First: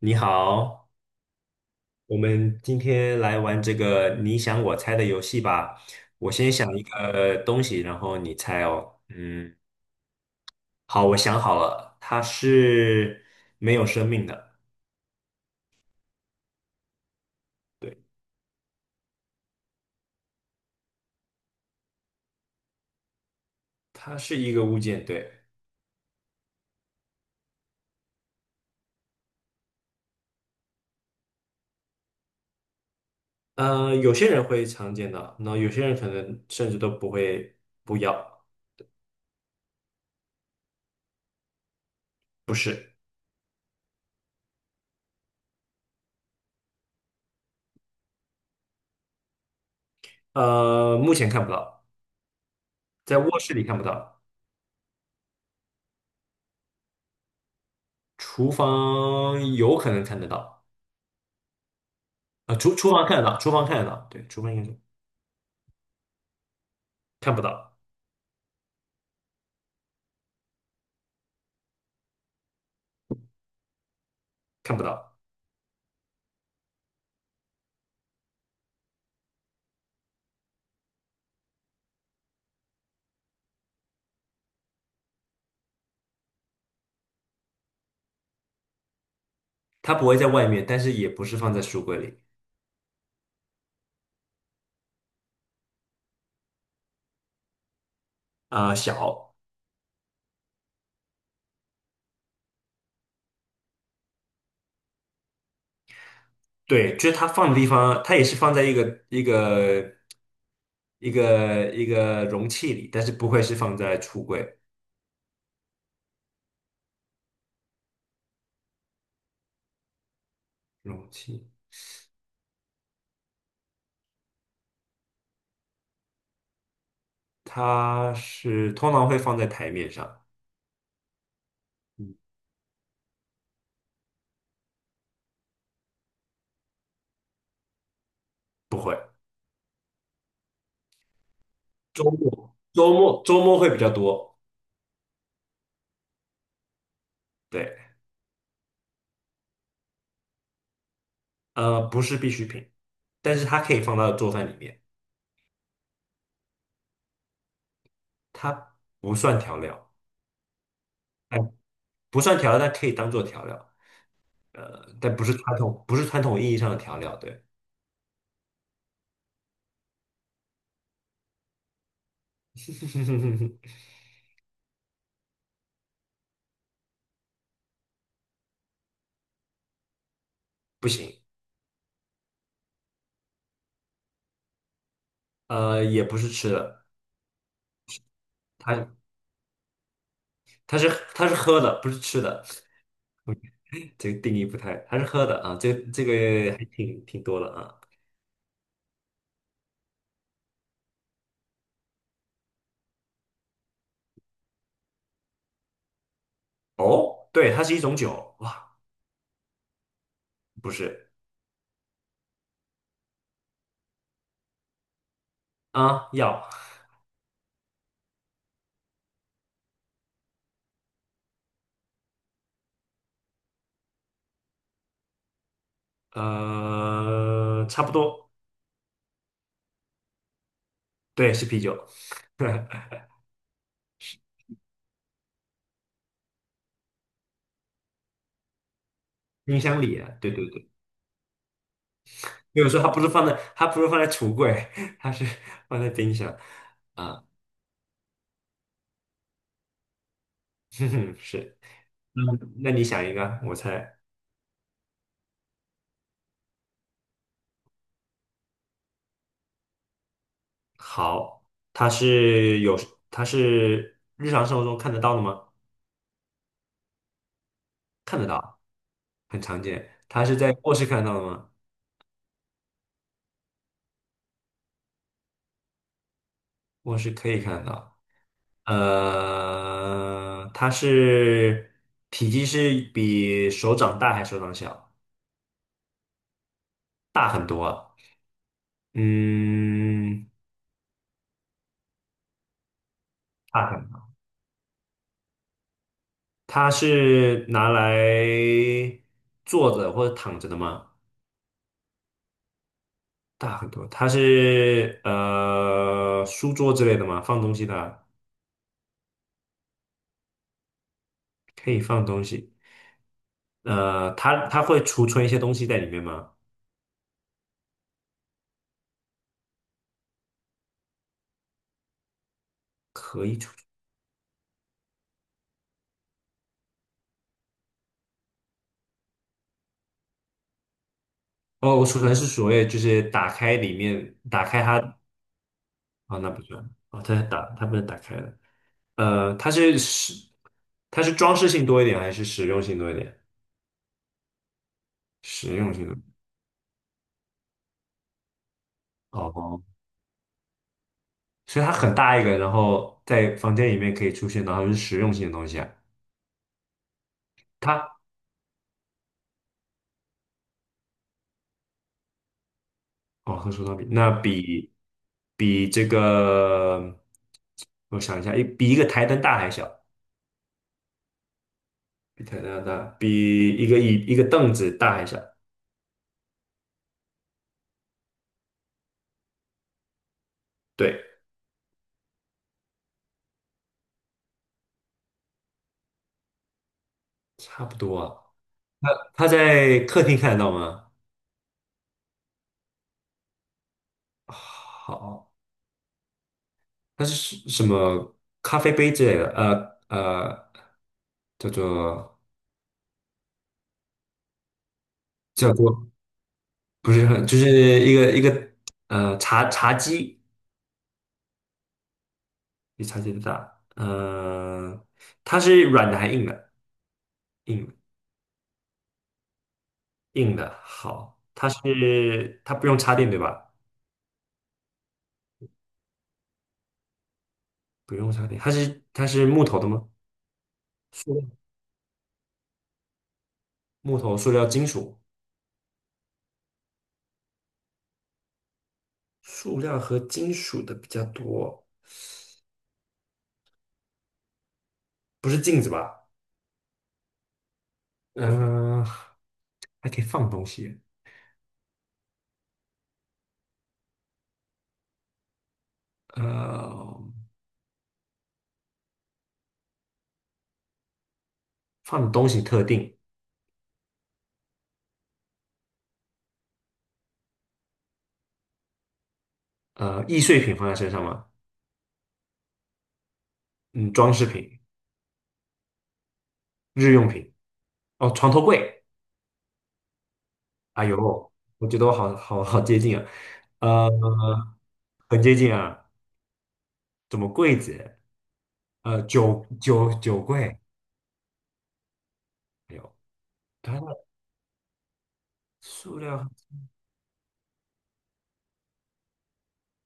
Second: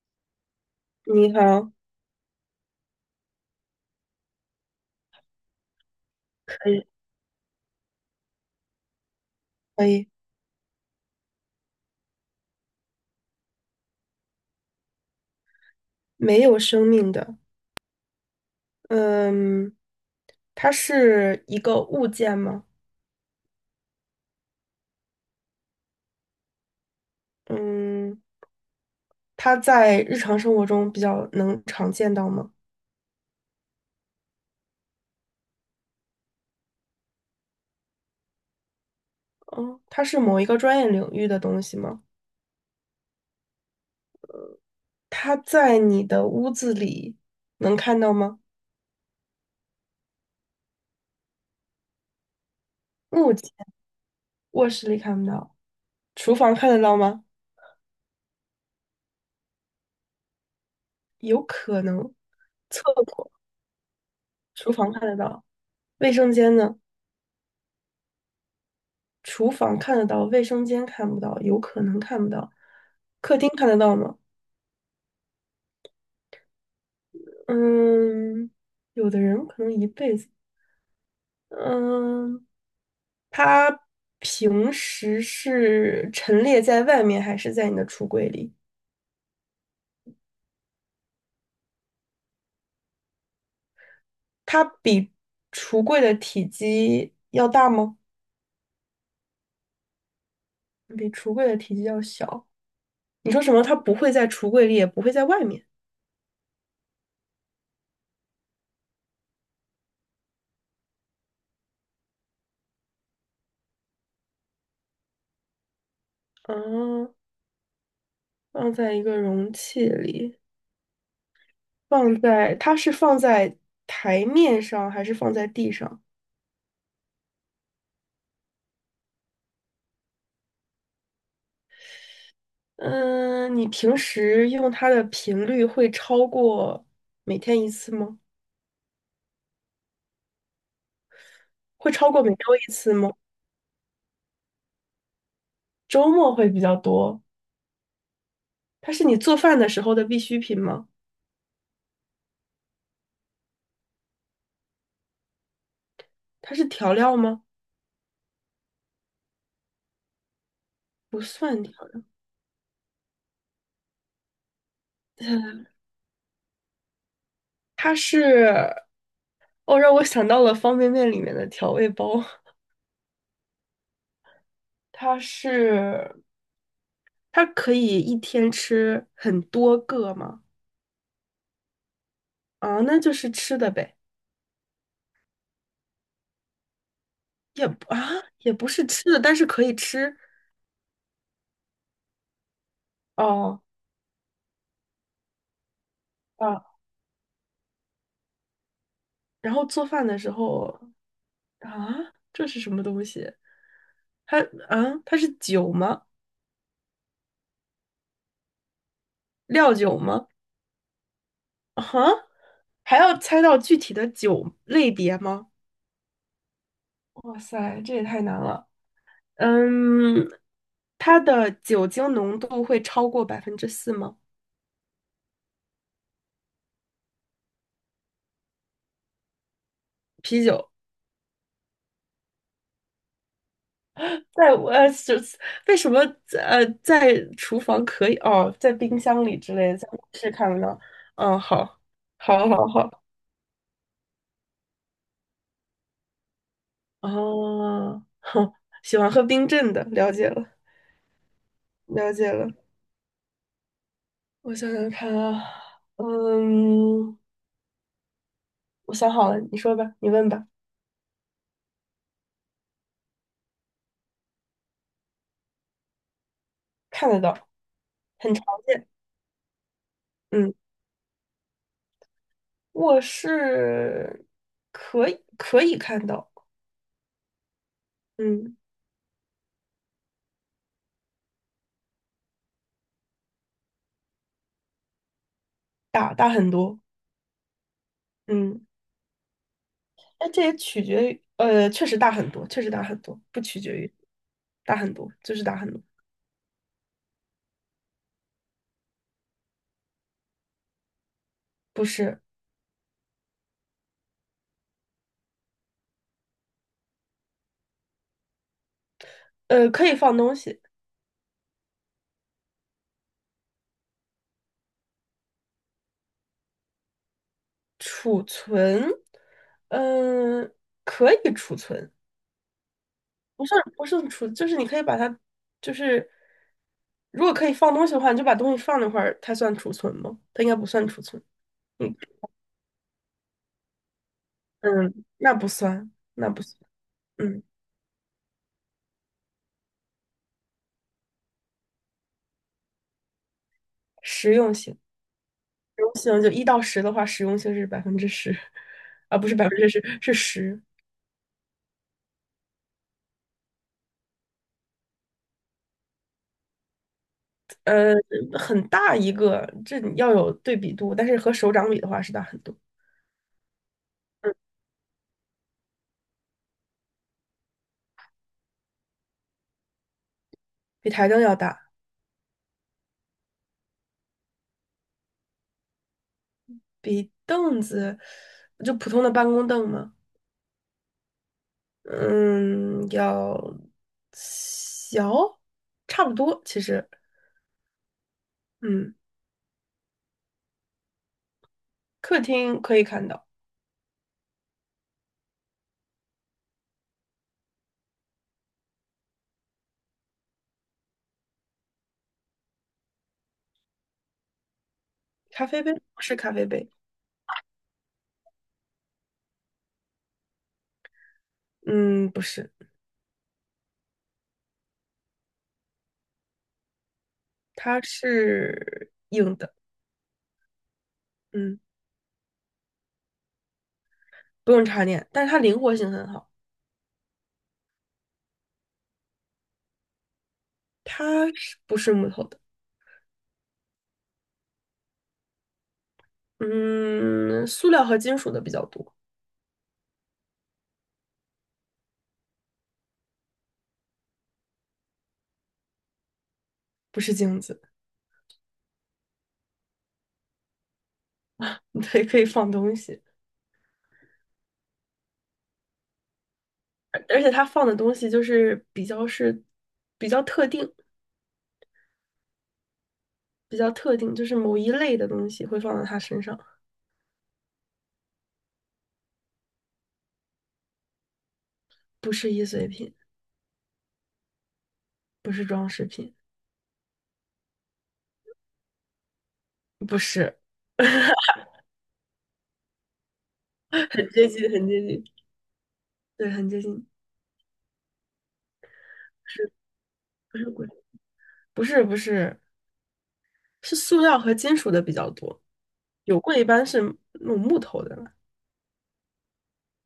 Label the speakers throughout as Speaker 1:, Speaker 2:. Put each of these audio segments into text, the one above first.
Speaker 1: 你好，
Speaker 2: 你好，
Speaker 1: 我们今天来玩这个你想我猜的游戏吧。我先想
Speaker 2: 可
Speaker 1: 一
Speaker 2: 以，
Speaker 1: 个东西，然后你猜哦。嗯，
Speaker 2: 可以，
Speaker 1: 好，我想好了，它是没有生命的。
Speaker 2: 没有生命的，
Speaker 1: 对，
Speaker 2: 嗯，它是一个物件吗？
Speaker 1: 它是一个物件，对。
Speaker 2: 嗯，它在日常生活中比较能常见到吗？
Speaker 1: 有些人会常见到，那有些人可能甚至都不会不要，
Speaker 2: 哦，它是某一个专业领域的东西吗？
Speaker 1: 不是。
Speaker 2: 它在你的屋子里能看到吗？
Speaker 1: 目前看不到，在
Speaker 2: 目
Speaker 1: 卧室里
Speaker 2: 前
Speaker 1: 看不到。
Speaker 2: 卧室里看不到，厨房看得到吗？
Speaker 1: 厨房有可能看得到。
Speaker 2: 有可能，
Speaker 1: 啊、厨
Speaker 2: 厕
Speaker 1: 厨房看得
Speaker 2: 所、
Speaker 1: 到，厨房看得到，对，厨房应该
Speaker 2: 厨
Speaker 1: 是
Speaker 2: 房看得到，卫生间呢？
Speaker 1: 看不到。
Speaker 2: 厨房看得到，卫生间看不到，有可能看不到，客厅看得到吗？
Speaker 1: 看不到，
Speaker 2: 嗯，有的人可能一辈子。嗯，他平时是陈列在外面还是在你的橱柜里？
Speaker 1: 它不会在外面，但是也不是放在书柜里。
Speaker 2: 它比橱柜的体积要大吗？
Speaker 1: 啊、小，
Speaker 2: 比橱柜的体积要小。你说什么？它不会在橱柜里，也不会在外面。
Speaker 1: 对，就是它放的地方，它也是放在一个一个容器里，但是不会是放在橱柜
Speaker 2: 嗯，放在一个容器里，
Speaker 1: 容器，
Speaker 2: 放在，它是放在台面上还是放在地上？
Speaker 1: 它是通常会放在台面上。
Speaker 2: 嗯，你平时用它的频率会超过每天一次吗？
Speaker 1: 不会。
Speaker 2: 会
Speaker 1: 周
Speaker 2: 超过每
Speaker 1: 末
Speaker 2: 周一
Speaker 1: 周
Speaker 2: 次吗？
Speaker 1: 末周末会比较多。
Speaker 2: 周末会比较多。
Speaker 1: 对，
Speaker 2: 它是你做饭的时候的必需品吗？
Speaker 1: 不是必需品，但是它可以放到做饭里面。
Speaker 2: 它是调料吗？
Speaker 1: 它不算调料，
Speaker 2: 不
Speaker 1: 哎，
Speaker 2: 算调料。
Speaker 1: 不算调料，但可以当做调料。呃，但不是传
Speaker 2: 呃
Speaker 1: 统，不是传统意义上的调料，对。
Speaker 2: 它是，哦，让我想到了方便面里面的调味包。它是，它可以一天吃很多个吗？
Speaker 1: 不行。
Speaker 2: 啊，那就是吃的呗，
Speaker 1: 也不是吃的。
Speaker 2: 也不啊，也不是
Speaker 1: 它
Speaker 2: 吃的，但是可以吃。
Speaker 1: 它是它是喝的，不是吃的。
Speaker 2: 哦。
Speaker 1: 这个定义不太，它是喝的啊，这个还
Speaker 2: 啊。
Speaker 1: 挺多的啊。
Speaker 2: 然后做饭的时候啊，这是什么东西？它啊，它是酒吗？
Speaker 1: 哦，对，它是一种酒，哇，
Speaker 2: 料酒吗？
Speaker 1: 不是
Speaker 2: 啊，还要猜到具体的酒类别吗？
Speaker 1: 啊，药。
Speaker 2: 哇塞，这也太难了。嗯，它的酒精浓度会超过百分之四吗？
Speaker 1: 差不多。
Speaker 2: 啤酒
Speaker 1: 对，是啤酒。
Speaker 2: 在我就是为什么在厨房可以哦，在冰箱里之
Speaker 1: 冰
Speaker 2: 类的，
Speaker 1: 箱
Speaker 2: 在
Speaker 1: 里
Speaker 2: 卧
Speaker 1: 对
Speaker 2: 室
Speaker 1: 对对
Speaker 2: 看不
Speaker 1: 对。
Speaker 2: 到。嗯，好，好，好，
Speaker 1: 有时候它不
Speaker 2: 好。
Speaker 1: 是放在，它不是放在橱柜，它是放在冰箱啊。
Speaker 2: 哦，哼，喜欢喝冰镇的，了解了，
Speaker 1: 哼哼，是。
Speaker 2: 了解了。
Speaker 1: 嗯，那你想一个，我猜。
Speaker 2: 我想想看啊，嗯，我想好了，你说吧，你问吧。
Speaker 1: 好，它是有，它是日常生活中看得到的吗？
Speaker 2: 看得到，
Speaker 1: 看得
Speaker 2: 很常
Speaker 1: 到，
Speaker 2: 见。
Speaker 1: 很常见。它是
Speaker 2: 嗯，
Speaker 1: 在卧室看得到的吗？
Speaker 2: 卧室可以看到，
Speaker 1: 卧室可以看得到。
Speaker 2: 嗯，
Speaker 1: 它是体积是比手掌大还是手掌小？
Speaker 2: 大大很多，
Speaker 1: 大很多啊。
Speaker 2: 嗯，
Speaker 1: 嗯，
Speaker 2: 哎，这也取决于，确实大很多，确实大很多，不取
Speaker 1: 大
Speaker 2: 决
Speaker 1: 很。
Speaker 2: 于大很多，就是大很多，
Speaker 1: 它是拿来坐着或者躺着的吗？
Speaker 2: 不是，
Speaker 1: 大很多。它是书桌之类的吗？放东西的啊
Speaker 2: 可以放东西，
Speaker 1: 可以放东西。它会储存一些东西在里面吗？
Speaker 2: 储存，嗯、可以储存。不是储，就是你可以把它，就是如果可以放东西的话，你就把东西放那块儿，它算储存吗？它应该不算储存。
Speaker 1: 哦，我
Speaker 2: 嗯
Speaker 1: 储存是所谓就是打开里面，打开它。
Speaker 2: 嗯，那不算，
Speaker 1: 哦，那
Speaker 2: 那
Speaker 1: 不
Speaker 2: 不算。
Speaker 1: 算。哦，
Speaker 2: 嗯，
Speaker 1: 它不能打开的。呃，它是实，它是装饰性多一点还是实用性多一点？
Speaker 2: 实用性，实
Speaker 1: 实用性
Speaker 2: 用
Speaker 1: 的。
Speaker 2: 性就一到十的话，实用性是百分之十，啊，不是百分
Speaker 1: 哦，
Speaker 2: 之十，是十。
Speaker 1: 所以它很大一个，然后在房间里面可以出现，然后是实用性的东西啊。
Speaker 2: 呃，
Speaker 1: 它
Speaker 2: 很大一个，这你要有对比度，但是和手掌比的话是大很多，
Speaker 1: 哦，和手套比，那比这个，我想一下，一比一个台灯大还小。
Speaker 2: 比台灯要大，
Speaker 1: 比台大大，比一个凳子大一下，
Speaker 2: 比凳子，就普通的办公凳嘛。
Speaker 1: 对，
Speaker 2: 嗯，要小，差不多，其实，
Speaker 1: 差不多啊。
Speaker 2: 嗯，
Speaker 1: 它在客厅看得到吗？
Speaker 2: 客厅可以看到，
Speaker 1: 好，它是什么咖啡杯之类的？叫做
Speaker 2: 咖
Speaker 1: 叫
Speaker 2: 啡杯
Speaker 1: 做
Speaker 2: 不是咖啡杯，
Speaker 1: 不是很，就是一个一个茶几，
Speaker 2: 嗯，不是，
Speaker 1: 比茶几的大。它是软的还硬的？硬
Speaker 2: 它是硬的，
Speaker 1: 硬的，好，它
Speaker 2: 嗯，
Speaker 1: 是它不用插电对吧？
Speaker 2: 不用插电，但是它灵活性很好，
Speaker 1: 不用插电，它是木头的吗？
Speaker 2: 它是不是木头的？
Speaker 1: 木头、塑料、金属，
Speaker 2: 嗯，塑料和金属的比较多，
Speaker 1: 塑料和金属的比较多，不是镜子吧？
Speaker 2: 不是镜子，
Speaker 1: 嗯、还可以放东西。
Speaker 2: 对，可以放东西，
Speaker 1: 呃，
Speaker 2: 而且它放的东西就是比较是比较特定，
Speaker 1: 放的东西特定。
Speaker 2: 比较特定，就是某一类的东西会放到它身上。
Speaker 1: 易碎品放在身上吗？
Speaker 2: 不是易碎品，
Speaker 1: 嗯，装饰品、
Speaker 2: 不是装饰品，
Speaker 1: 日用品，哦，床头柜。
Speaker 2: 不是，
Speaker 1: 哎 呦，我觉得我好接近啊。呃，
Speaker 2: 很接近，很接近，
Speaker 1: 很接近啊，
Speaker 2: 对，很接近，
Speaker 1: 怎么柜子？呃，酒
Speaker 2: 是
Speaker 1: 酒酒
Speaker 2: 不是
Speaker 1: 柜，
Speaker 2: 贵？不是，不是，
Speaker 1: 哎呦，
Speaker 2: 是
Speaker 1: 它
Speaker 2: 塑
Speaker 1: 的
Speaker 2: 料和金属的比较多，
Speaker 1: 塑
Speaker 2: 有
Speaker 1: 料。
Speaker 2: 柜一般是那种木头的了。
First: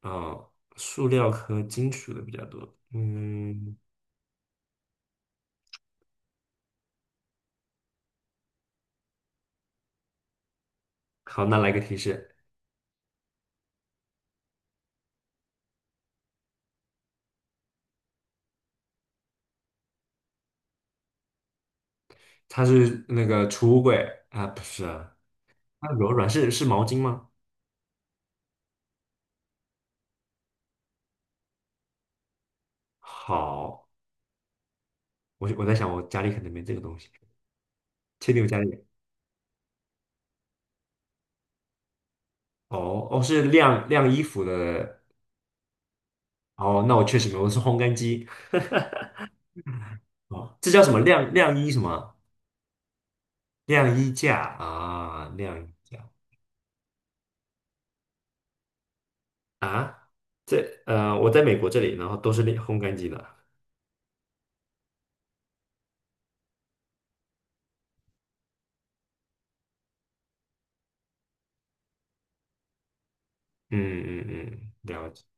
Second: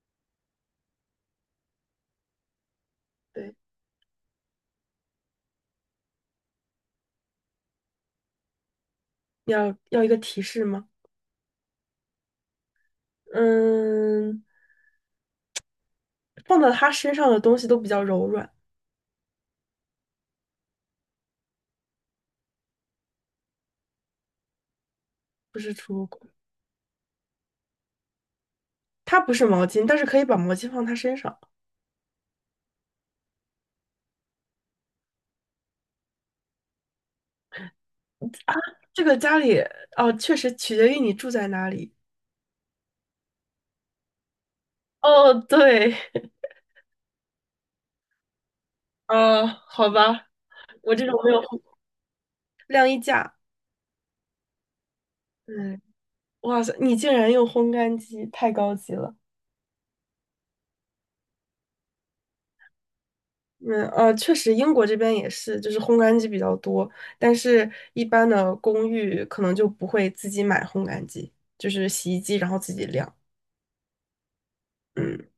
Speaker 1: 哦，塑料和金属的比较多。
Speaker 2: 对，
Speaker 1: 嗯，
Speaker 2: 要一个提示吗？
Speaker 1: 好，那来个提示。
Speaker 2: 嗯，放到他身上的东西都比较柔软，
Speaker 1: 它是那个储物柜啊，不是啊。
Speaker 2: 不是
Speaker 1: 它
Speaker 2: 储物
Speaker 1: 柔软
Speaker 2: 柜。
Speaker 1: 是是毛巾吗？
Speaker 2: 它不是毛巾，但是可以把毛巾放他身上。
Speaker 1: 好，我在想我家里可能没这个东西，确定我家里
Speaker 2: 这个家里哦，确实取决于你住在哪里。
Speaker 1: 哦哦是晾衣服的。
Speaker 2: 哦，对，
Speaker 1: 哦那我确实没有，我是烘干机。
Speaker 2: 哦，好吧，
Speaker 1: 哦，这叫什
Speaker 2: 我
Speaker 1: 么
Speaker 2: 这种没
Speaker 1: 晾
Speaker 2: 有，
Speaker 1: 晾衣什么
Speaker 2: 晾衣架。
Speaker 1: 晾衣架啊晾衣
Speaker 2: 嗯，
Speaker 1: 架
Speaker 2: 哇塞，你竟然用烘干机，太高级了。
Speaker 1: 啊，这我在美国这里，然后都是晾烘干机的。
Speaker 2: 确实，英国这边也是，就是烘干机比较多，但是一般的公寓可能就不会自己买烘干机，就是洗衣机然后自己晾。
Speaker 1: 嗯嗯嗯，了解
Speaker 2: 嗯，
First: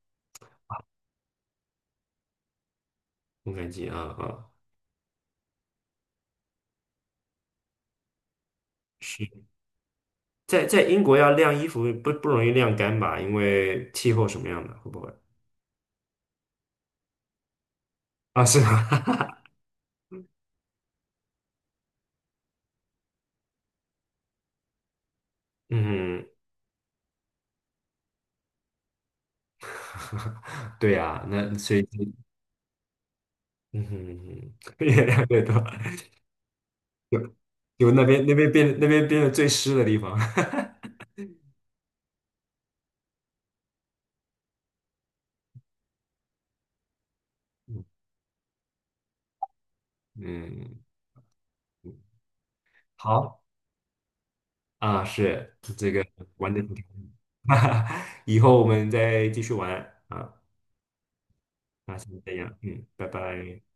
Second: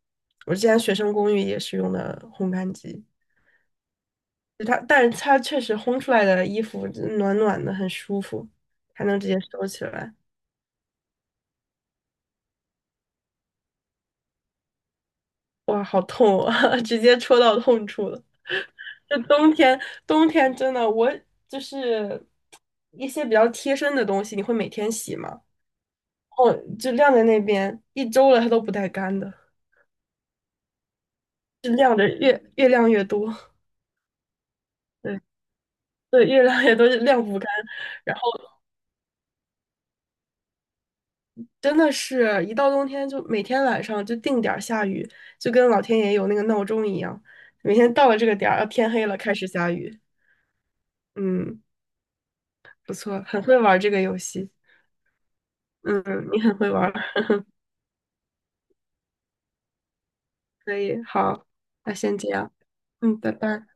Speaker 2: 我之前学生公寓也是用的烘干机，
Speaker 1: 烘干机啊啊。
Speaker 2: 就它，但是它确实烘出来的衣服暖暖的，很舒服，还能直接
Speaker 1: 是。
Speaker 2: 收起来。
Speaker 1: 在英国要晾衣服不容易晾干吧？因为气候什么样的，会不会？
Speaker 2: 哇，好痛啊，直接戳到痛处了。
Speaker 1: 啊，是
Speaker 2: 就
Speaker 1: 吗？
Speaker 2: 冬天，冬天真的，我就是一些比较贴身的东西，你会每天洗吗？
Speaker 1: 嗯，
Speaker 2: 哦，就晾在那边一周了，它都不带干的，
Speaker 1: 对呀、那
Speaker 2: 就
Speaker 1: 所以
Speaker 2: 晾着越晾越多，
Speaker 1: 嗯哼。越
Speaker 2: 对
Speaker 1: 晾越多。
Speaker 2: 对，越晾越多就晾
Speaker 1: 就
Speaker 2: 不干。
Speaker 1: 就那
Speaker 2: 然
Speaker 1: 边
Speaker 2: 后
Speaker 1: 那边变那边变得最湿的地方。
Speaker 2: 真的是一到冬天，就每天晚上就定点儿下雨，就跟老天爷有那个闹钟一样，每天到 了这个点儿，啊天黑了开始下雨。
Speaker 1: 嗯
Speaker 2: 嗯，
Speaker 1: 嗯，
Speaker 2: 不错，
Speaker 1: 好
Speaker 2: 很会玩儿这个游戏。
Speaker 1: 啊，是这个
Speaker 2: 嗯，你
Speaker 1: 玩
Speaker 2: 很
Speaker 1: 的
Speaker 2: 会
Speaker 1: 挺开
Speaker 2: 玩儿，
Speaker 1: 心。以后我们再继续玩啊。
Speaker 2: 可以，好，那
Speaker 1: 那
Speaker 2: 先
Speaker 1: 先
Speaker 2: 这
Speaker 1: 这
Speaker 2: 样。
Speaker 1: 样，嗯，拜
Speaker 2: 嗯，拜
Speaker 1: 拜。
Speaker 2: 拜。